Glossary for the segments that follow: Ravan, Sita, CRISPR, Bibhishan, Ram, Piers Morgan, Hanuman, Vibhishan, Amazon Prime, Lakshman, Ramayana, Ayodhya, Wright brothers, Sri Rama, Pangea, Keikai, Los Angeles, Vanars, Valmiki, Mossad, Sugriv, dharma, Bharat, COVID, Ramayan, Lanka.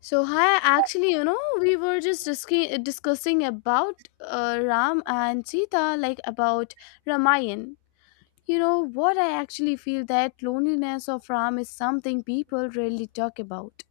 So hi, actually, you know, we were just discussing about Ram and Sita, like about Ramayan. You know what, I actually feel that loneliness of Ram is something people rarely talk about.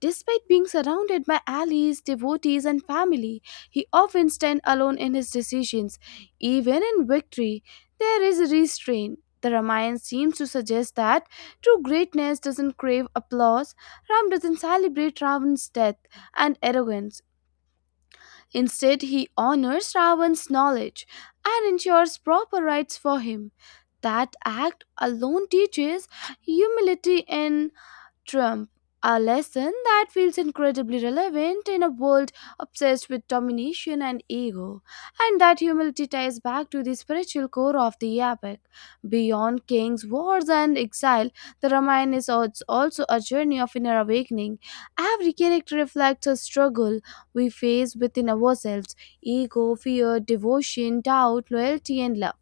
Despite being surrounded by allies, devotees, and family, he often stands alone in his decisions. Even in victory, there is restraint. The Ramayana seems to suggest that true greatness doesn't crave applause. Ram doesn't celebrate Ravan's death and arrogance. Instead, he honors Ravan's knowledge and ensures proper rights for him. That act alone teaches humility in Trump, a lesson that feels incredibly relevant in a world obsessed with domination and ego, and that humility ties back to the spiritual core of the epic. Beyond kings, wars, and exile, the Ramayana is also a journey of inner awakening. Every character reflects a struggle we face within ourselves: ego, fear, devotion, doubt, loyalty, and love.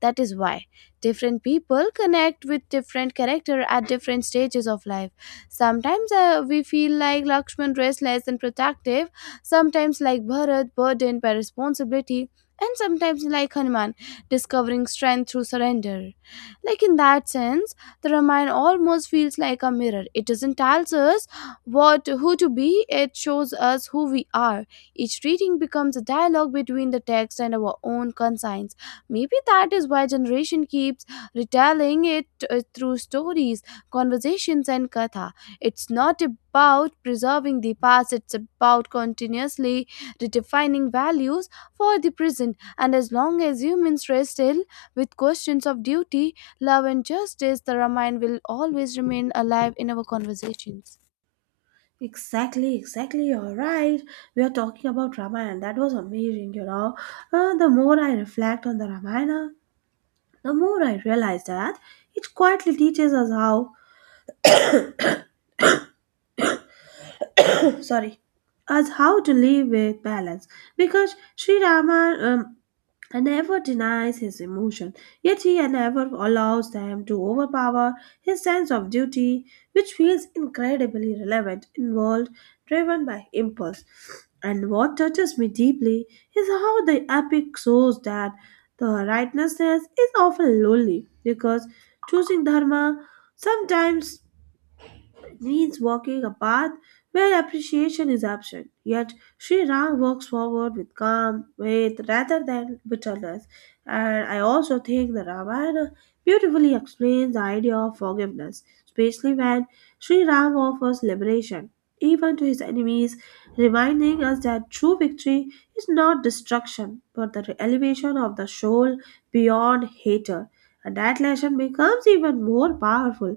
That is why different people connect with different character at different stages of life. Sometimes we feel like Lakshman, restless and protective, sometimes like Bharat, burdened by responsibility, and sometimes like Hanuman, discovering strength through surrender. Like in that sense, the Ramayana almost feels like a mirror. It doesn't tell us what who to be, it shows us who we are. Each reading becomes a dialogue between the text and our own conscience. Maybe that is why generation keeps retelling it through stories, conversations and katha. It's not about preserving the past, it's about continuously redefining values for the present. And as long as humans wrestle with questions of duty, love and justice, the Ramayana will always remain alive in our conversations. Exactly, exactly. You're right. We are talking about Ramayana. That was amazing, The more I reflect on the Ramayana, the more I realize that it quietly teaches us how, sorry, us how to live with balance. Because Sri Rama, and never denies his emotion, yet he never allows them to overpower his sense of duty, which feels incredibly relevant, involved, driven by impulse. And what touches me deeply is how the epic shows that the rightness is often lonely, because choosing dharma sometimes it means walking a path where appreciation is absent. Yet Sri Ram walks forward with calm, faith rather than bitterness. And I also think the Ramayana beautifully explains the idea of forgiveness, especially when Sri Ram offers liberation, even to his enemies, reminding us that true victory is not destruction, but the elevation of the soul beyond hatred. And that lesson becomes even more powerful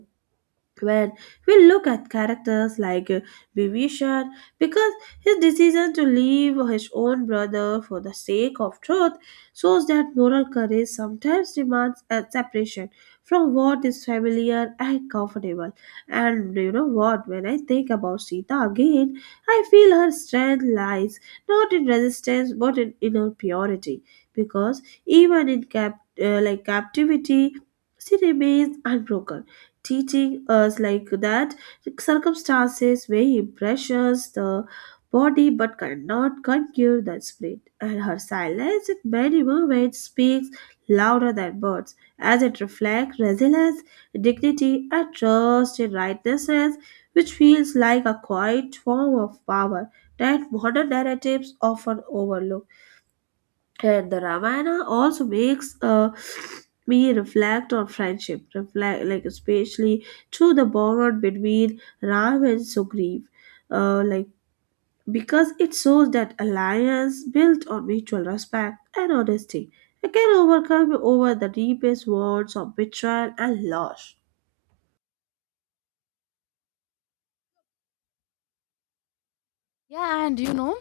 when we look at characters like Bibhishan, because his decision to leave his own brother for the sake of truth shows that moral courage sometimes demands a separation from what is familiar and comfortable. And you know what? When I think about Sita again, I feel her strength lies not in resistance but in inner purity, because even in like captivity, she remains unbroken, teaching us like that circumstances may pressures the body but cannot conquer the spirit, and her silence in many moments speaks louder than words, as it reflects resilience, dignity, and trust in righteousness, which feels like a quiet form of power that modern narratives often overlook. And the Ramayana also makes me reflect on friendship, reflect like especially through the bond between Ram and Sugriv, uh, like because it shows that alliance built on mutual respect and honesty, it can overcome over the deepest wounds of betrayal and loss. Yeah, and you know,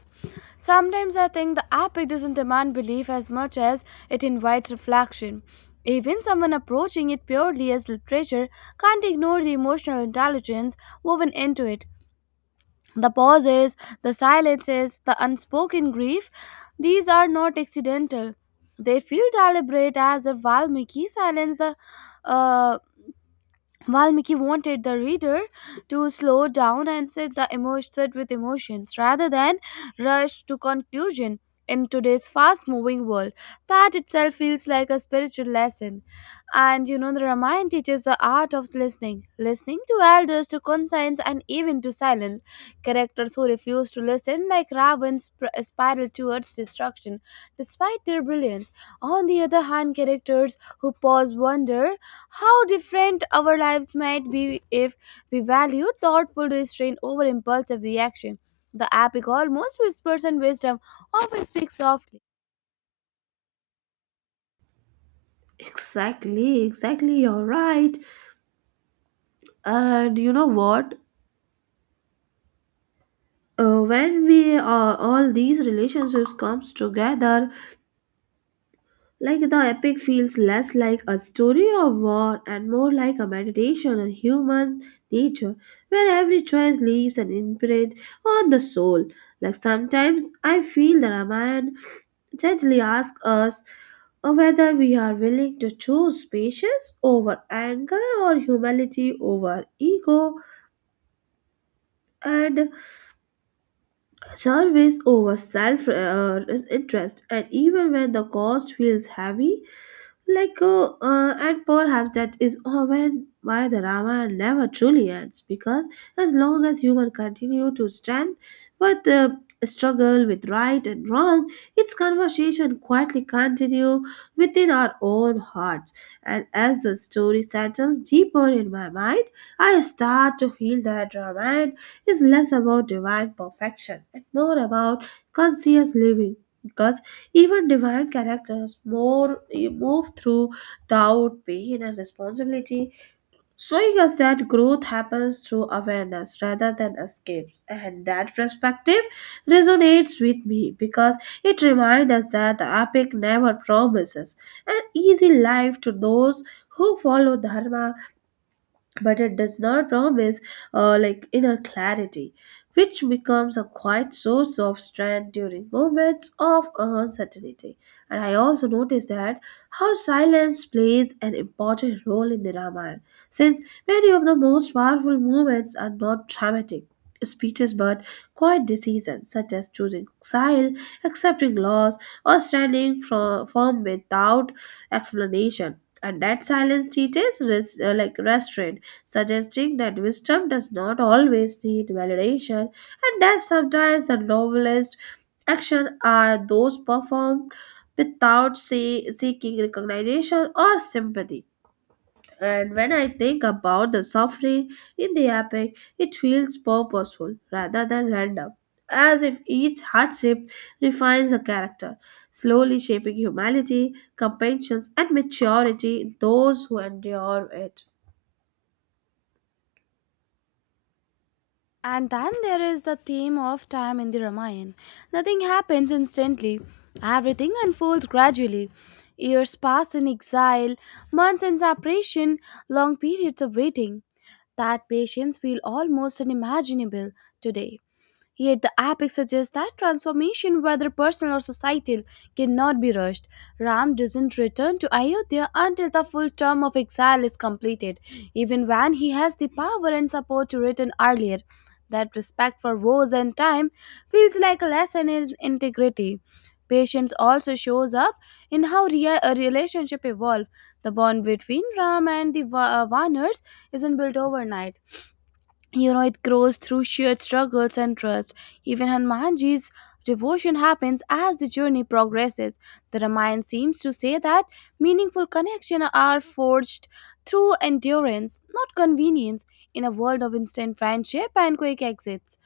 sometimes I think the epic doesn't demand belief as much as it invites reflection. Even someone approaching it purely as literature can't ignore the emotional intelligence woven into it. The pauses, the silences, the unspoken grief, these are not accidental. They feel deliberate as if Valmiki silenced the uh, While Mickey wanted the reader to slow down and sit the emotion sit with emotions rather than rush to conclusion in today's fast-moving world. That itself feels like a spiritual lesson. And you know, the Ramayana teaches the art of listening, listening to elders, to conscience, and even to silence. Characters who refuse to listen, like Ravan, spiral towards destruction, despite their brilliance. On the other hand, characters who pause wonder how different our lives might be if we valued thoughtful restraint over impulsive reaction. The epic almost whispers and wisdom often speaks softly. Exactly, exactly. You're right. And you know what? When we all these relationships comes together, like the epic feels less like a story of war and more like a meditation on human nature, where every choice leaves an imprint on the soul. Like sometimes I feel the Ramayana gently asks us whether we are willing to choose patience over anger, or humility over ego, and service over self interest, and even when the cost feels heavy. And perhaps that is often why the Ramayana never truly ends, because as long as humans continue to stand with the struggle with right and wrong, its conversation quietly continue within our own hearts. And as the story settles deeper in my mind, I start to feel that Ramayana is less about divine perfection and more about conscious living, because even divine characters more move through doubt, pain, and responsibility, showing us that growth happens through awareness rather than escapes. And that perspective resonates with me because it reminds us that the epic never promises an easy life to those who follow dharma, but it does not promise like inner clarity, which becomes a quiet source of strength during moments of uncertainty. And I also noticed that how silence plays an important role in the Ramayana, since many of the most powerful moments are not dramatic speeches but quiet decisions such as choosing exile, accepting loss, or firm without explanation. And that silence teaches like restraint, suggesting that wisdom does not always need validation, and that sometimes the noblest actions are those performed without say, seeking recognition or sympathy. And when I think about the suffering in the epic, it feels purposeful rather than random, as if each hardship refines the character, slowly shaping humanity, compassion, and maturity in those who endure it. And then there is the theme of time in the Ramayana. Nothing happens instantly, everything unfolds gradually. Years pass in exile, months in separation, long periods of waiting. That patience feels almost unimaginable today. Yet the epic suggests that transformation, whether personal or societal, cannot be rushed. Ram doesn't return to Ayodhya until the full term of exile is completed, even when he has the power and support to return earlier. That respect for woes and time feels like a lesson in integrity. Patience also shows up in how a relationship evolves. The bond between Ram and the Vanars isn't built overnight. You know, it grows through shared struggles and trust. Even Hanumanji's devotion happens as the journey progresses. The Ramayana seems to say that meaningful connections are forged through endurance, not convenience. In a world of instant friendship and quick exits,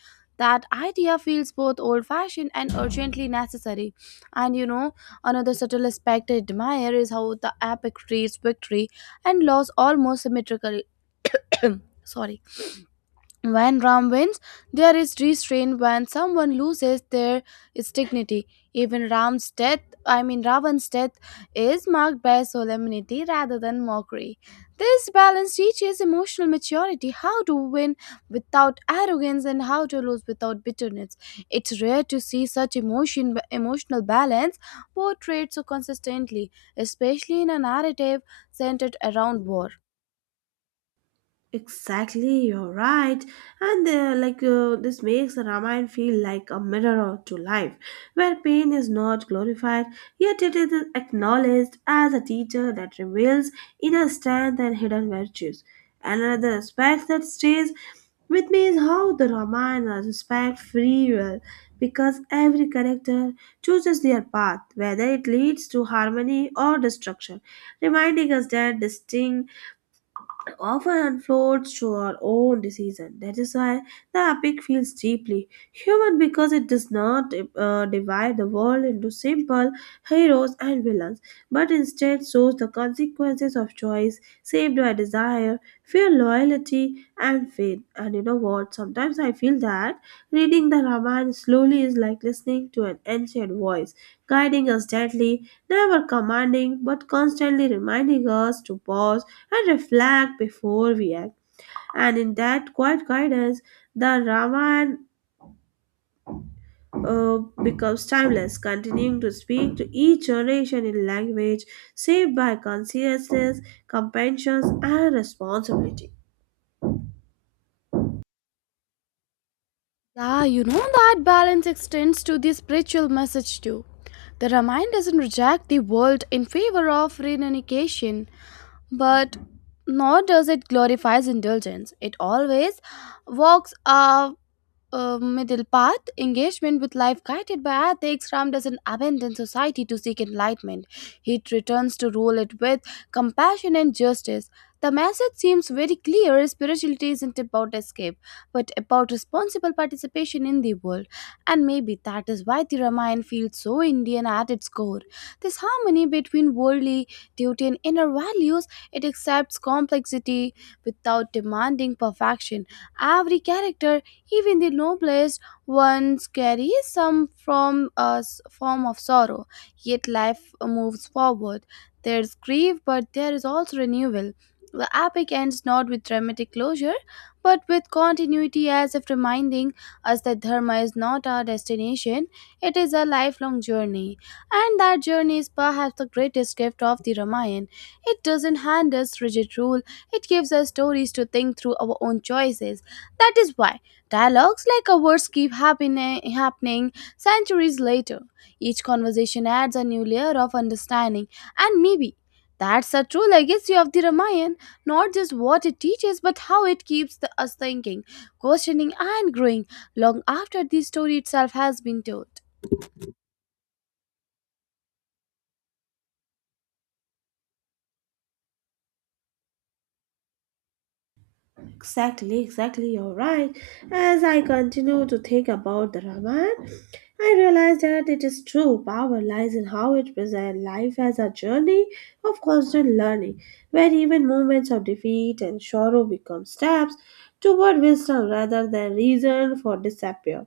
that idea feels both old fashioned and urgently necessary. And you know, another subtle aspect I admire is how the epic treats victory and loss almost symmetrically. Sorry, when Ram wins, there is restraint. When someone loses, there is dignity. Even Ram's death, I mean Ravan's death is marked by solemnity rather than mockery. This balance teaches emotional maturity, how to win without arrogance and how to lose without bitterness. It's rare to see such emotional balance portrayed so consistently, especially in a narrative centered around war. Exactly, you're right. And this makes the Ramayana feel like a mirror to life, where pain is not glorified, yet it is acknowledged as a teacher that reveals inner strength and hidden virtues. And another aspect that stays with me is how the Ramayana respects free will, because every character chooses their path, whether it leads to harmony or destruction, reminding us that distinct often unfolds to our own decision. That is why the epic feels deeply human, because it does not divide the world into simple heroes and villains, but instead shows the consequences of choice saved by desire, fear, loyalty, and faith. And you know what? Sometimes I feel that reading the Ramayana slowly is like listening to an ancient voice, guiding us gently, never commanding but constantly reminding us to pause and reflect before we act. And in that quiet guidance, the Ramayana uh, becomes timeless, continuing to speak to each generation in language saved by consciousness, compassion, and responsibility. Yeah, you know, that balance extends to the spiritual message too. The Ramayana doesn't reject the world in favor of renunciation, but nor does it glorifies indulgence. It always walks a middle path, engagement with life guided by ethics. Ram doesn't abandon society to seek enlightenment. He returns to rule it with compassion and justice. The message seems very clear: spirituality isn't about escape, but about responsible participation in the world. And maybe that is why the Ramayana feels so Indian at its core. This harmony between worldly duty and inner values, it accepts complexity without demanding perfection. Every character, even the noblest ones, carry some from a s- form of sorrow, yet life moves forward. There's grief, but there is also renewal. The epic ends not with dramatic closure, but with continuity, as if reminding us that dharma is not our destination, it is a lifelong journey. And that journey is perhaps the greatest gift of the Ramayana. It doesn't hand us rigid rule, it gives us stories to think through our own choices. That is why dialogues like ours keep happening centuries later. Each conversation adds a new layer of understanding, and maybe that's the true legacy of the Ramayana, not just what it teaches, but how it keeps us thinking, questioning, and growing long after the story itself has been told. Exactly, exactly, you're right. As I continue to think about the Ramayana, I realize that it is true. Power lies in how it presents life as a journey of constant learning, where even moments of defeat and sorrow become steps toward wisdom rather than reason for disappear.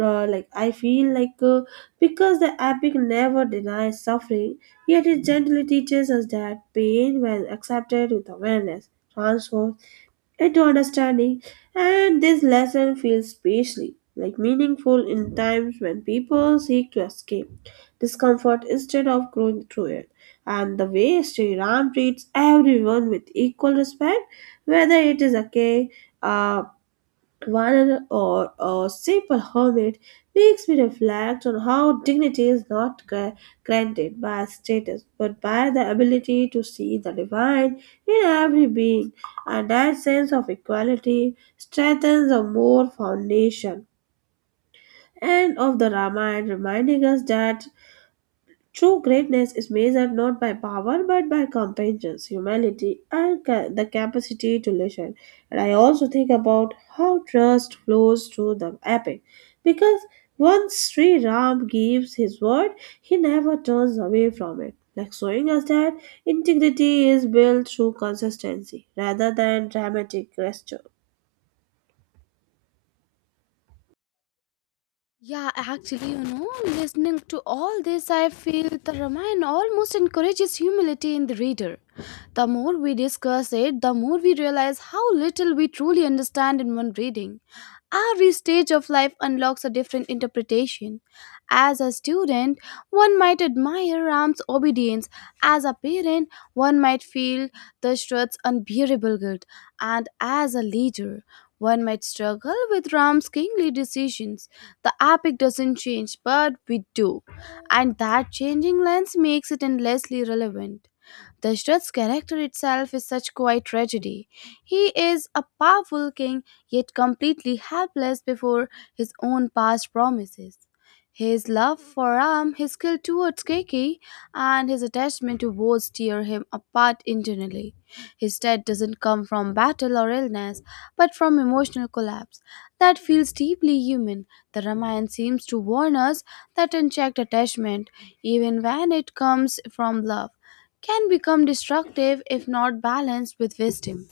Like I feel like Because the epic never denies suffering, yet it gently teaches us that pain, when accepted with awareness, transforms into understanding. And this lesson feels especially like meaningful in times when people seek to escape discomfort instead of growing through it. And the way Sri Ram treats everyone with equal respect, whether it is a Warner or simple hermit, makes me reflect on how dignity is not granted by status but by the ability to see the divine in every being, and that sense of equality strengthens the more foundation. End of the Ramayana, reminding us that true greatness is measured not by power but by competence, humility, and the capacity to listen. And I also think about how trust flows through the epic. Because once Sri Ram gives his word, he never turns away from it. Like showing us that integrity is built through consistency rather than dramatic gesture. Yeah, actually, you know, listening to all this, I feel the Ramayana almost encourages humility in the reader. The more we discuss it, the more we realize how little we truly understand in one reading. Every stage of life unlocks a different interpretation. As a student, one might admire Ram's obedience. As a parent, one might feel Dashrath's unbearable guilt. And as a leader, one might struggle with Ram's kingly decisions. The epic doesn't change, but we do. And that changing lens makes it endlessly relevant. The Struth's character itself is such quiet tragedy. He is a powerful king, yet completely helpless before his own past promises. His love for Ram, his skill towards Keiki, and his attachment to Woz tear him apart internally. His death doesn't come from battle or illness, but from emotional collapse that feels deeply human. The Ramayana seems to warn us that unchecked attachment, even when it comes from love, can become destructive if not balanced with wisdom.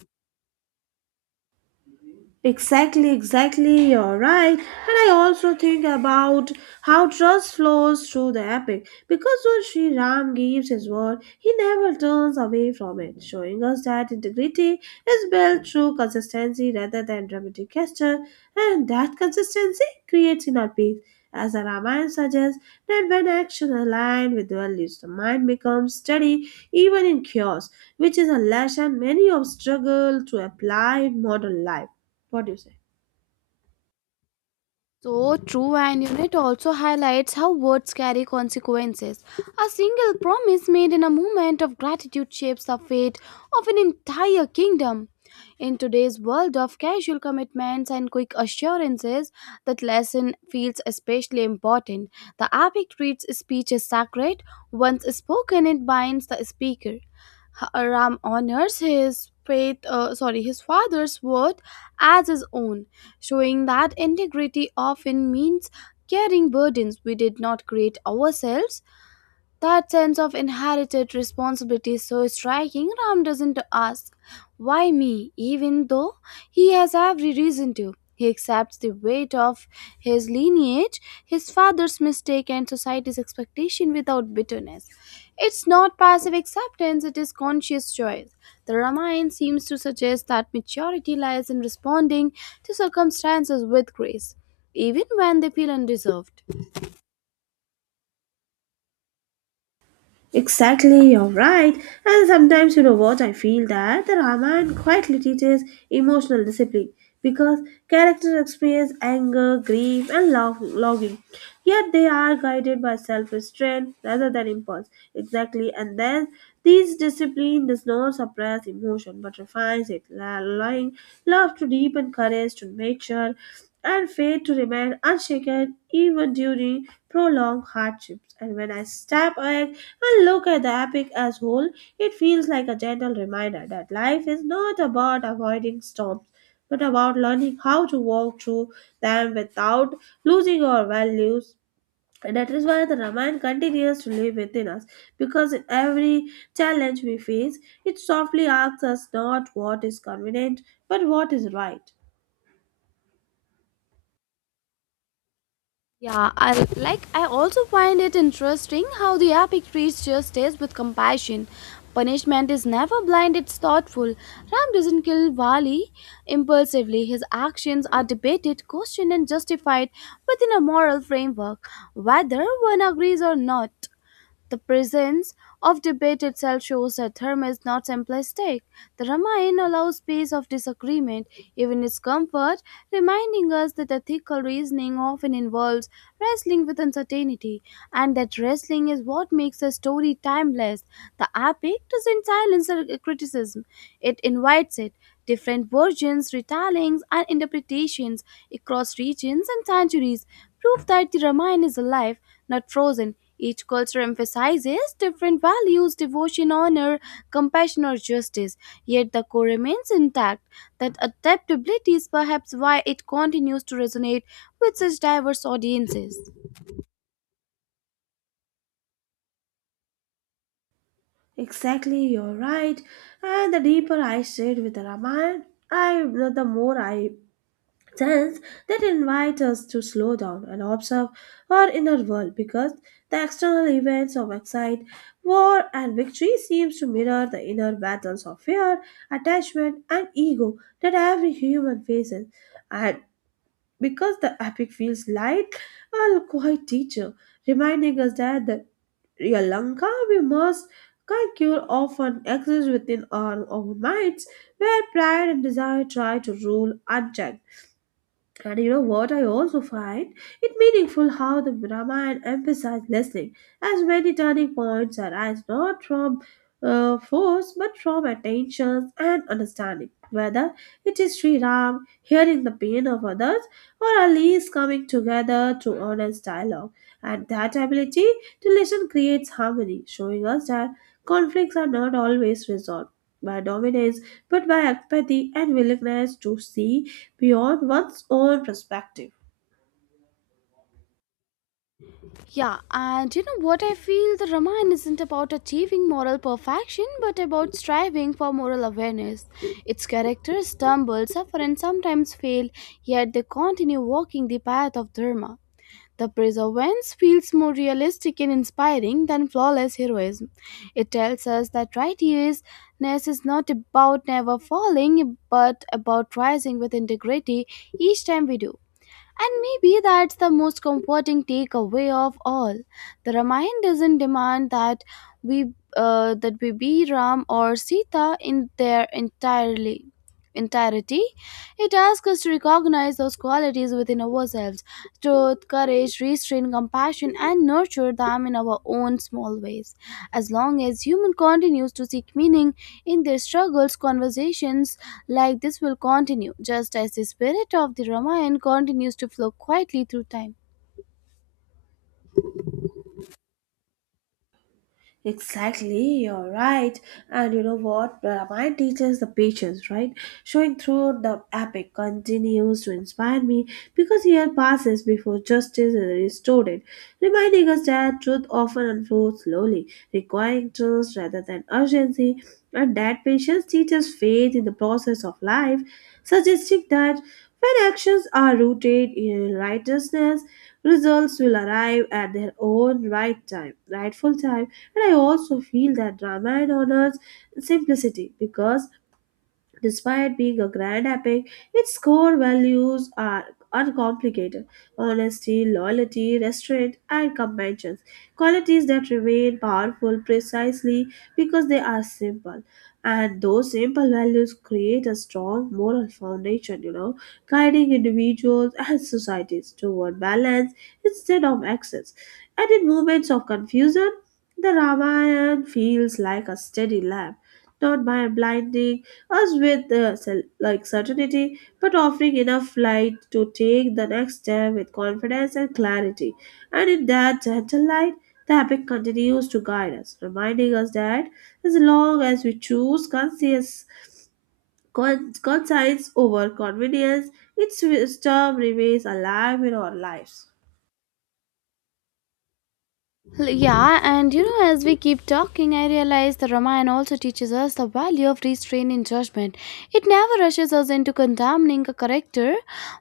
Exactly, exactly, you're right. And I also think about how trust flows through the epic. Because when Sri Ram gives his word, he never turns away from it, showing us that integrity is built through consistency rather than dramatic gesture, and that consistency creates inner peace. As the Ramayana suggests, that when action aligns with values, the mind becomes steady even in chaos, which is a lesson many of struggle to apply in modern life. What do you say? So true, and unit also highlights how words carry consequences. A single promise made in a moment of gratitude shapes the fate of an entire kingdom. In today's world of casual commitments and quick assurances, that lesson feels especially important. The epic treats speech as sacred. Once spoken, it binds the speaker. Ram honors his father's word as his own, showing that integrity often means carrying burdens we did not create ourselves. That sense of inherited responsibility is so striking. Ram doesn't ask, "Why me?" even though he has every reason to. He accepts the weight of his lineage, his father's mistake, and society's expectation without bitterness. It's not passive acceptance, it is conscious choice. The Ramayana seems to suggest that maturity lies in responding to circumstances with grace, even when they feel undeserved. Exactly, you're right. And sometimes, you know what, I feel that the Ramayana quietly teaches emotional discipline, because characters experience anger, grief, and love, longing. Yet they are guided by self restraint rather than impulse. Exactly, and then this discipline does not suppress emotion but refines it, allowing love to deepen, courage to mature, and faith to remain unshaken even during prolonged hardships. And when I step back, I look at the epic as whole, it feels like a gentle reminder that life is not about avoiding storms, but about learning how to walk through them without losing our values. And that is why the Ramayana continues to live within us, because in every challenge we face, it softly asks us not what is convenient, but what is right. Yeah, I also find it interesting how the epic treats justice with compassion. Punishment is never blind, it's thoughtful. Ram doesn't kill Vali impulsively. His actions are debated, questioned and justified within a moral framework, whether one agrees or not. The presence of debate itself shows that dharma is not simplistic. The Ramayana allows space of disagreement, even its comfort, reminding us that ethical reasoning often involves wrestling with uncertainty, and that wrestling is what makes a story timeless. The epic doesn't silence criticism, it invites it. Different versions, retellings, and interpretations across regions and centuries prove that the Ramayana is alive, not frozen. Each culture emphasizes different values: devotion, honor, compassion, or justice, yet the core remains intact. That adaptability is perhaps why it continues to resonate with such diverse audiences. Exactly, you're right. And the deeper I stayed with the Ramayana, I the more I Hence, that invite us to slow down and observe our inner world, because the external events of excite, war, and victory seems to mirror the inner battles of fear, attachment, and ego that every human faces. And because the epic feels light, a quiet teacher, reminding us that the Sri Lanka we must conquer often exists within our own minds, where pride and desire try to rule unchecked. And you know what I also find? It meaningful how the Ramayana emphasized listening, as many turning points arise not from force but from attention and understanding. Whether it is Sri Ram hearing the pain of others or allies coming together to honest dialogue, and that ability to listen creates harmony, showing us that conflicts are not always resolved by dominance but by empathy and willingness to see beyond one's own perspective. Yeah, and you know what, I feel the Ramayana isn't about achieving moral perfection but about striving for moral awareness. Its characters stumble, suffer, and sometimes fail, yet they continue walking the path of Dharma. The preservance feels more realistic and inspiring than flawless heroism. It tells us that righteousness is not about never falling, but about rising with integrity each time we do. And maybe that's the most comforting takeaway of all. The Ramayana doesn't demand that we be Ram or Sita in their entirely entirety. It asks us to recognize those qualities within ourselves: truth, courage, restraint, compassion, and nurture them in our own small ways. As long as human continues to seek meaning in their struggles, conversations like this will continue, just as the spirit of the Ramayana continues to flow quietly through time. Exactly, you're right. And you know what? Ramayana teaches the patience, right? Showing through the epic continues to inspire me because year passes before justice is restored, it, reminding us that truth often unfolds slowly, requiring trust rather than urgency, and that patience teaches faith in the process of life, suggesting that when actions are rooted in righteousness, results will arrive at their own right time, rightful time. And I also feel that Ramayana honors simplicity, because despite being a grand epic, its core values are uncomplicated: honesty, loyalty, restraint, and compassion. Qualities that remain powerful precisely because they are simple. And those simple values create a strong moral foundation, you know, guiding individuals and societies toward balance instead of excess. And in moments of confusion, the Ramayana feels like a steady lamp, not by blinding us with like certainty but offering enough light to take the next step with confidence and clarity. And in that gentle light, the epic continues to guide us, reminding us that as long as we choose conscience over convenience, its wisdom remains alive in our lives. Yeah, and you know, as we keep talking, I realize the Ramayana also teaches us the value of restraining judgment. It never rushes us into condemning a character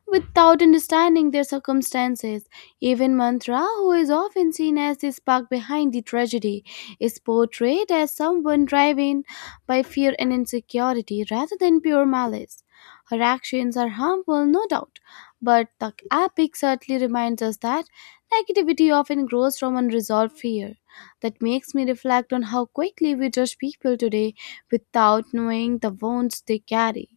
without understanding their circumstances. Even Mantra, who is often seen as the spark behind the tragedy, is portrayed as someone driven by fear and insecurity rather than pure malice. Her actions are harmful, no doubt, but the epic certainly reminds us that negativity often grows from unresolved fear. That makes me reflect on how quickly we judge people today without knowing the wounds they carry.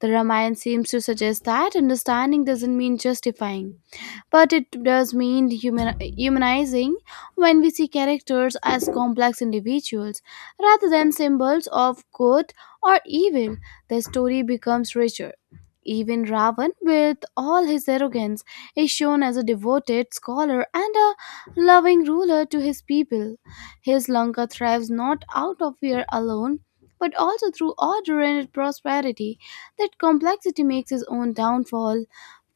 The Ramayana seems to suggest that understanding doesn't mean justifying but it does mean humanizing when we see characters as complex individuals rather than symbols of good or evil. The story becomes richer. Even Ravan, with all his arrogance, is shown as a devoted scholar and a loving ruler to his people. His Lanka thrives not out of fear alone, but also through order and prosperity. That complexity makes his own downfall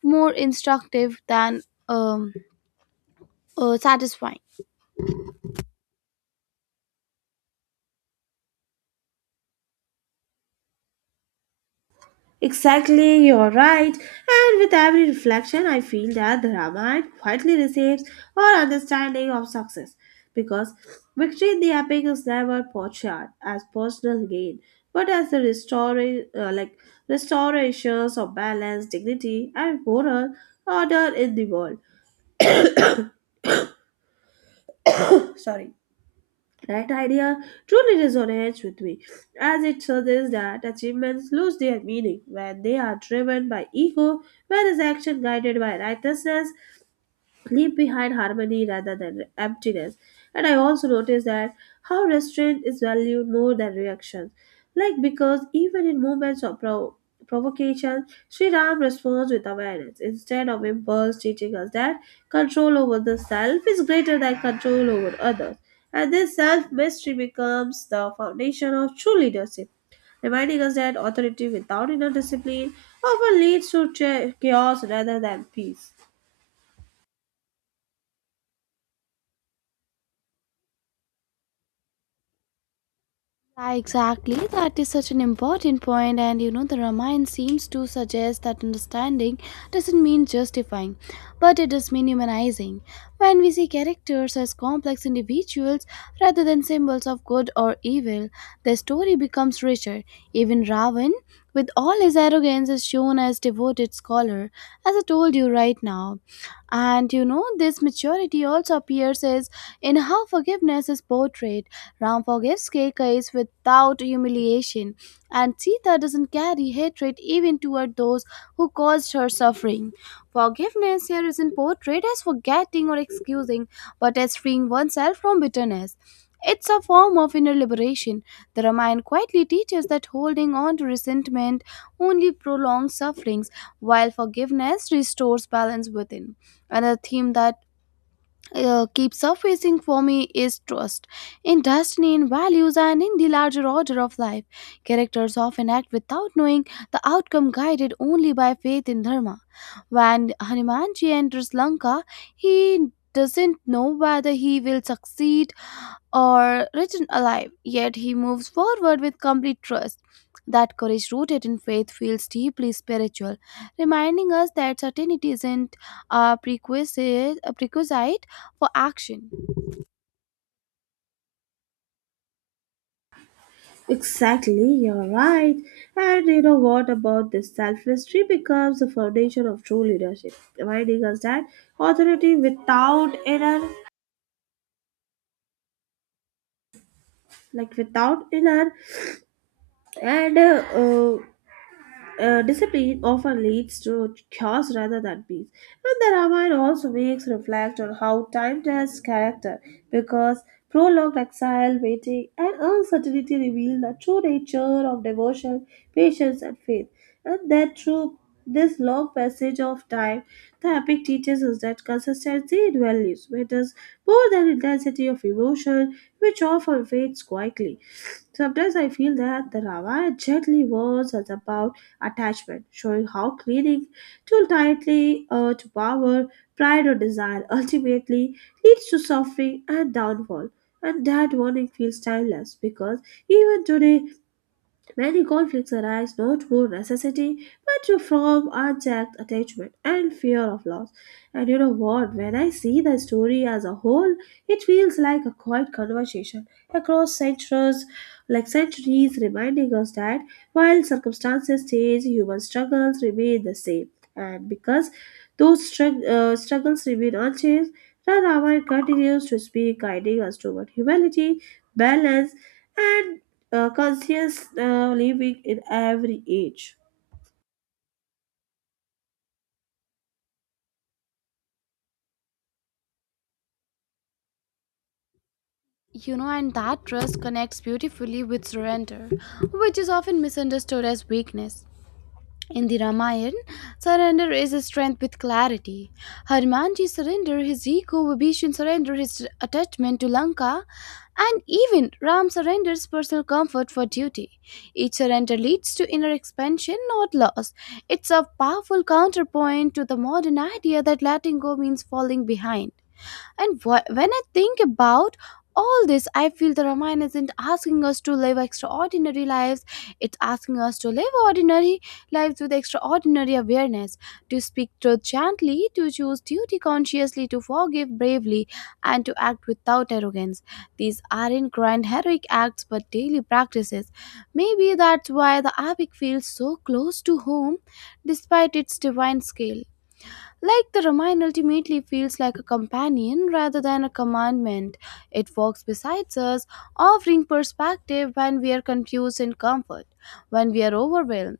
more instructive than um, satisfying. Exactly, you're right. And with every reflection, I feel that the Ramayana quietly receives our understanding of success, because victory in the epic is never portrayed as personal gain, but as the like restorations of balance, dignity, and moral order in the world. Sorry. That idea truly resonates with me, as it suggests that achievements lose their meaning when they are driven by ego, whereas action guided by righteousness leave behind harmony rather than emptiness. And I also noticed that how restraint is valued more than reaction. Like, because even in moments of provocation, Sri Ram responds with awareness instead of impulse, teaching us that control over the self is greater than control over others. And this self mastery becomes the foundation of true leadership, reminding us that authority without inner discipline often leads to chaos rather than peace. Yeah, exactly. That is such an important point, and you know, the Ramayana seems to suggest that understanding doesn't mean justifying, but it does mean humanizing. When we see characters as complex individuals rather than symbols of good or evil, the story becomes richer. Even Ravan, with all his arrogance, is shown as devoted scholar, as I told you right now. And you know, this maturity also appears as in how forgiveness is portrayed. Ram forgives Keikais without humiliation, and Sita doesn't carry hatred even toward those who caused her suffering. Forgiveness here isn't portrayed as forgetting or excusing, but as freeing oneself from bitterness. It's a form of inner liberation. The Ramayana quietly teaches that holding on to resentment only prolongs sufferings, while forgiveness restores balance within. Another theme that keeps surfacing for me is trust in destiny, in values, and in the larger order of life. Characters often act without knowing the outcome, guided only by faith in dharma. When Hanumanji enters Lanka, he doesn't know whether he will succeed or written alive, yet he moves forward with complete trust. That courage rooted in faith feels deeply spiritual, reminding us that certainty isn't a prerequisite for action. Exactly, you're right. And you know what about this self becomes the foundation of true leadership, reminding us that authority without inner, like without inner, and discipline often leads to chaos rather than peace. And the Ramayana also makes reflect on how time tests character, because prolonged exile, waiting, and uncertainty reveal the true nature of devotion, patience, and faith. And that through this long passage of time, the epic teaches us that consistency in values matters more than intensity of emotion, which often fades quietly. Sometimes I feel that the Ramayana gently warns us about attachment, showing how clinging too tightly to power, pride, or desire ultimately leads to suffering and downfall. And that warning feels timeless because even today many conflicts arise not for necessity but from unchecked attachment and fear of loss. And you know what? When I see the story as a whole, it feels like a quiet conversation across centuries, like centuries, reminding us that while circumstances change, human struggles remain the same. And because those struggles remain unchanged, the Ramayana continues to speak, guiding us toward humility, balance, and conscious living in every age. You know, and that trust connects beautifully with surrender, which is often misunderstood as weakness. In the Ramayana, surrender is a strength with clarity. Hanumanji surrendered his ego, Vibhishan surrendered his attachment to Lanka, and even Ram surrenders personal comfort for duty. Each surrender leads to inner expansion, not loss. It's a powerful counterpoint to the modern idea that letting go means falling behind. And when I think about all this, I feel the Ramayana isn't asking us to live extraordinary lives. It's asking us to live ordinary lives with extraordinary awareness, to speak truth gently, to choose duty consciously, to forgive bravely, and to act without arrogance. These aren't grand heroic acts but daily practices. Maybe that's why the epic feels so close to home despite its divine scale. Like the Ramayana ultimately feels like a companion rather than a commandment. It walks beside us, offering perspective when we are confused and comfort, when we are overwhelmed.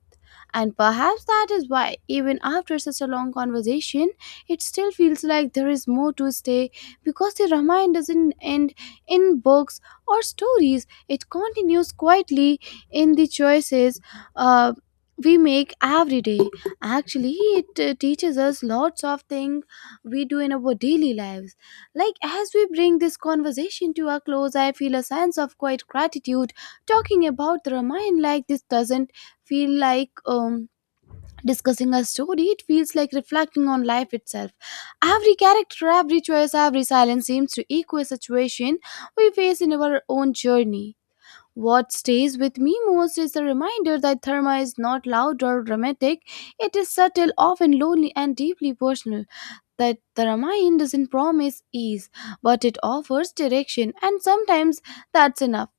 And perhaps that is why, even after such a long conversation, it still feels like there is more to stay because the Ramayana doesn't end in books or stories. It continues quietly in the choices uh, we make every day. Actually, it teaches us lots of things we do in our daily lives. Like, as we bring this conversation to a close, I feel a sense of quiet gratitude. Talking about the Ramayana like this doesn't feel like discussing a story, it feels like reflecting on life itself. Every character, every choice, every silence seems to echo a situation we face in our own journey. What stays with me most is the reminder that Therma is not loud or dramatic. It is subtle, often lonely, and deeply personal. That the Ramayana doesn't promise ease, but it offers direction, and sometimes that's enough.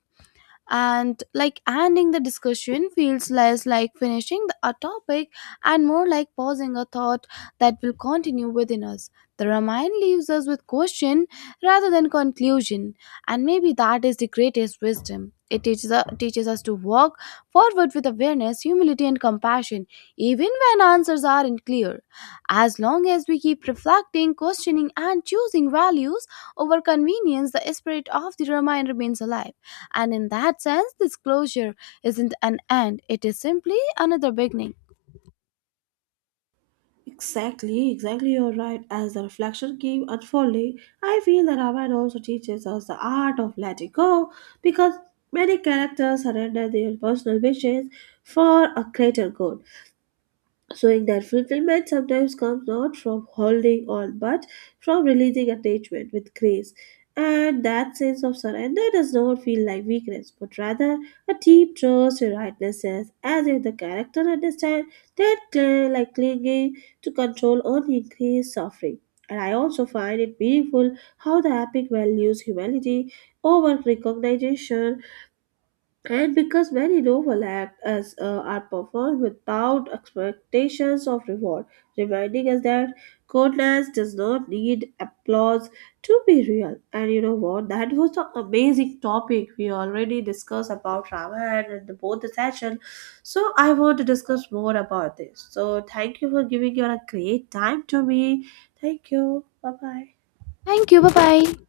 And like ending the discussion feels less like a topic and more like pausing a thought that will continue within us. The Ramayana leaves us with question rather than conclusion, and maybe that is the greatest wisdom it teaches us: to walk forward with awareness, humility, and compassion even when answers aren't clear. As long as we keep reflecting, questioning, and choosing values over convenience, the spirit of the Ramayana remains alive. And in that sense, this closure isn't an end, it is simply another beginning. Exactly, exactly, you're right. As the reflection keeps unfolding, I feel that Raman also teaches us the art of letting go, because many characters surrender their personal wishes for a greater good, showing that fulfillment sometimes comes not from holding on but from releasing attachment with grace. And that sense of surrender does not feel like weakness, but rather a deep trust in rightness, as if the character understands that like clinging to control only increases suffering. And I also find it meaningful how the epic values humility over recognition, and because many novel acts as are performed without expectations of reward, reminding us that goodness does not need applause to be real. And you know what? That was the amazing topic we already discussed about Ramayana and the, both the session. So I want to discuss more about this. So thank you for giving your a great time to me. Thank you. Bye bye. Thank you. Bye bye.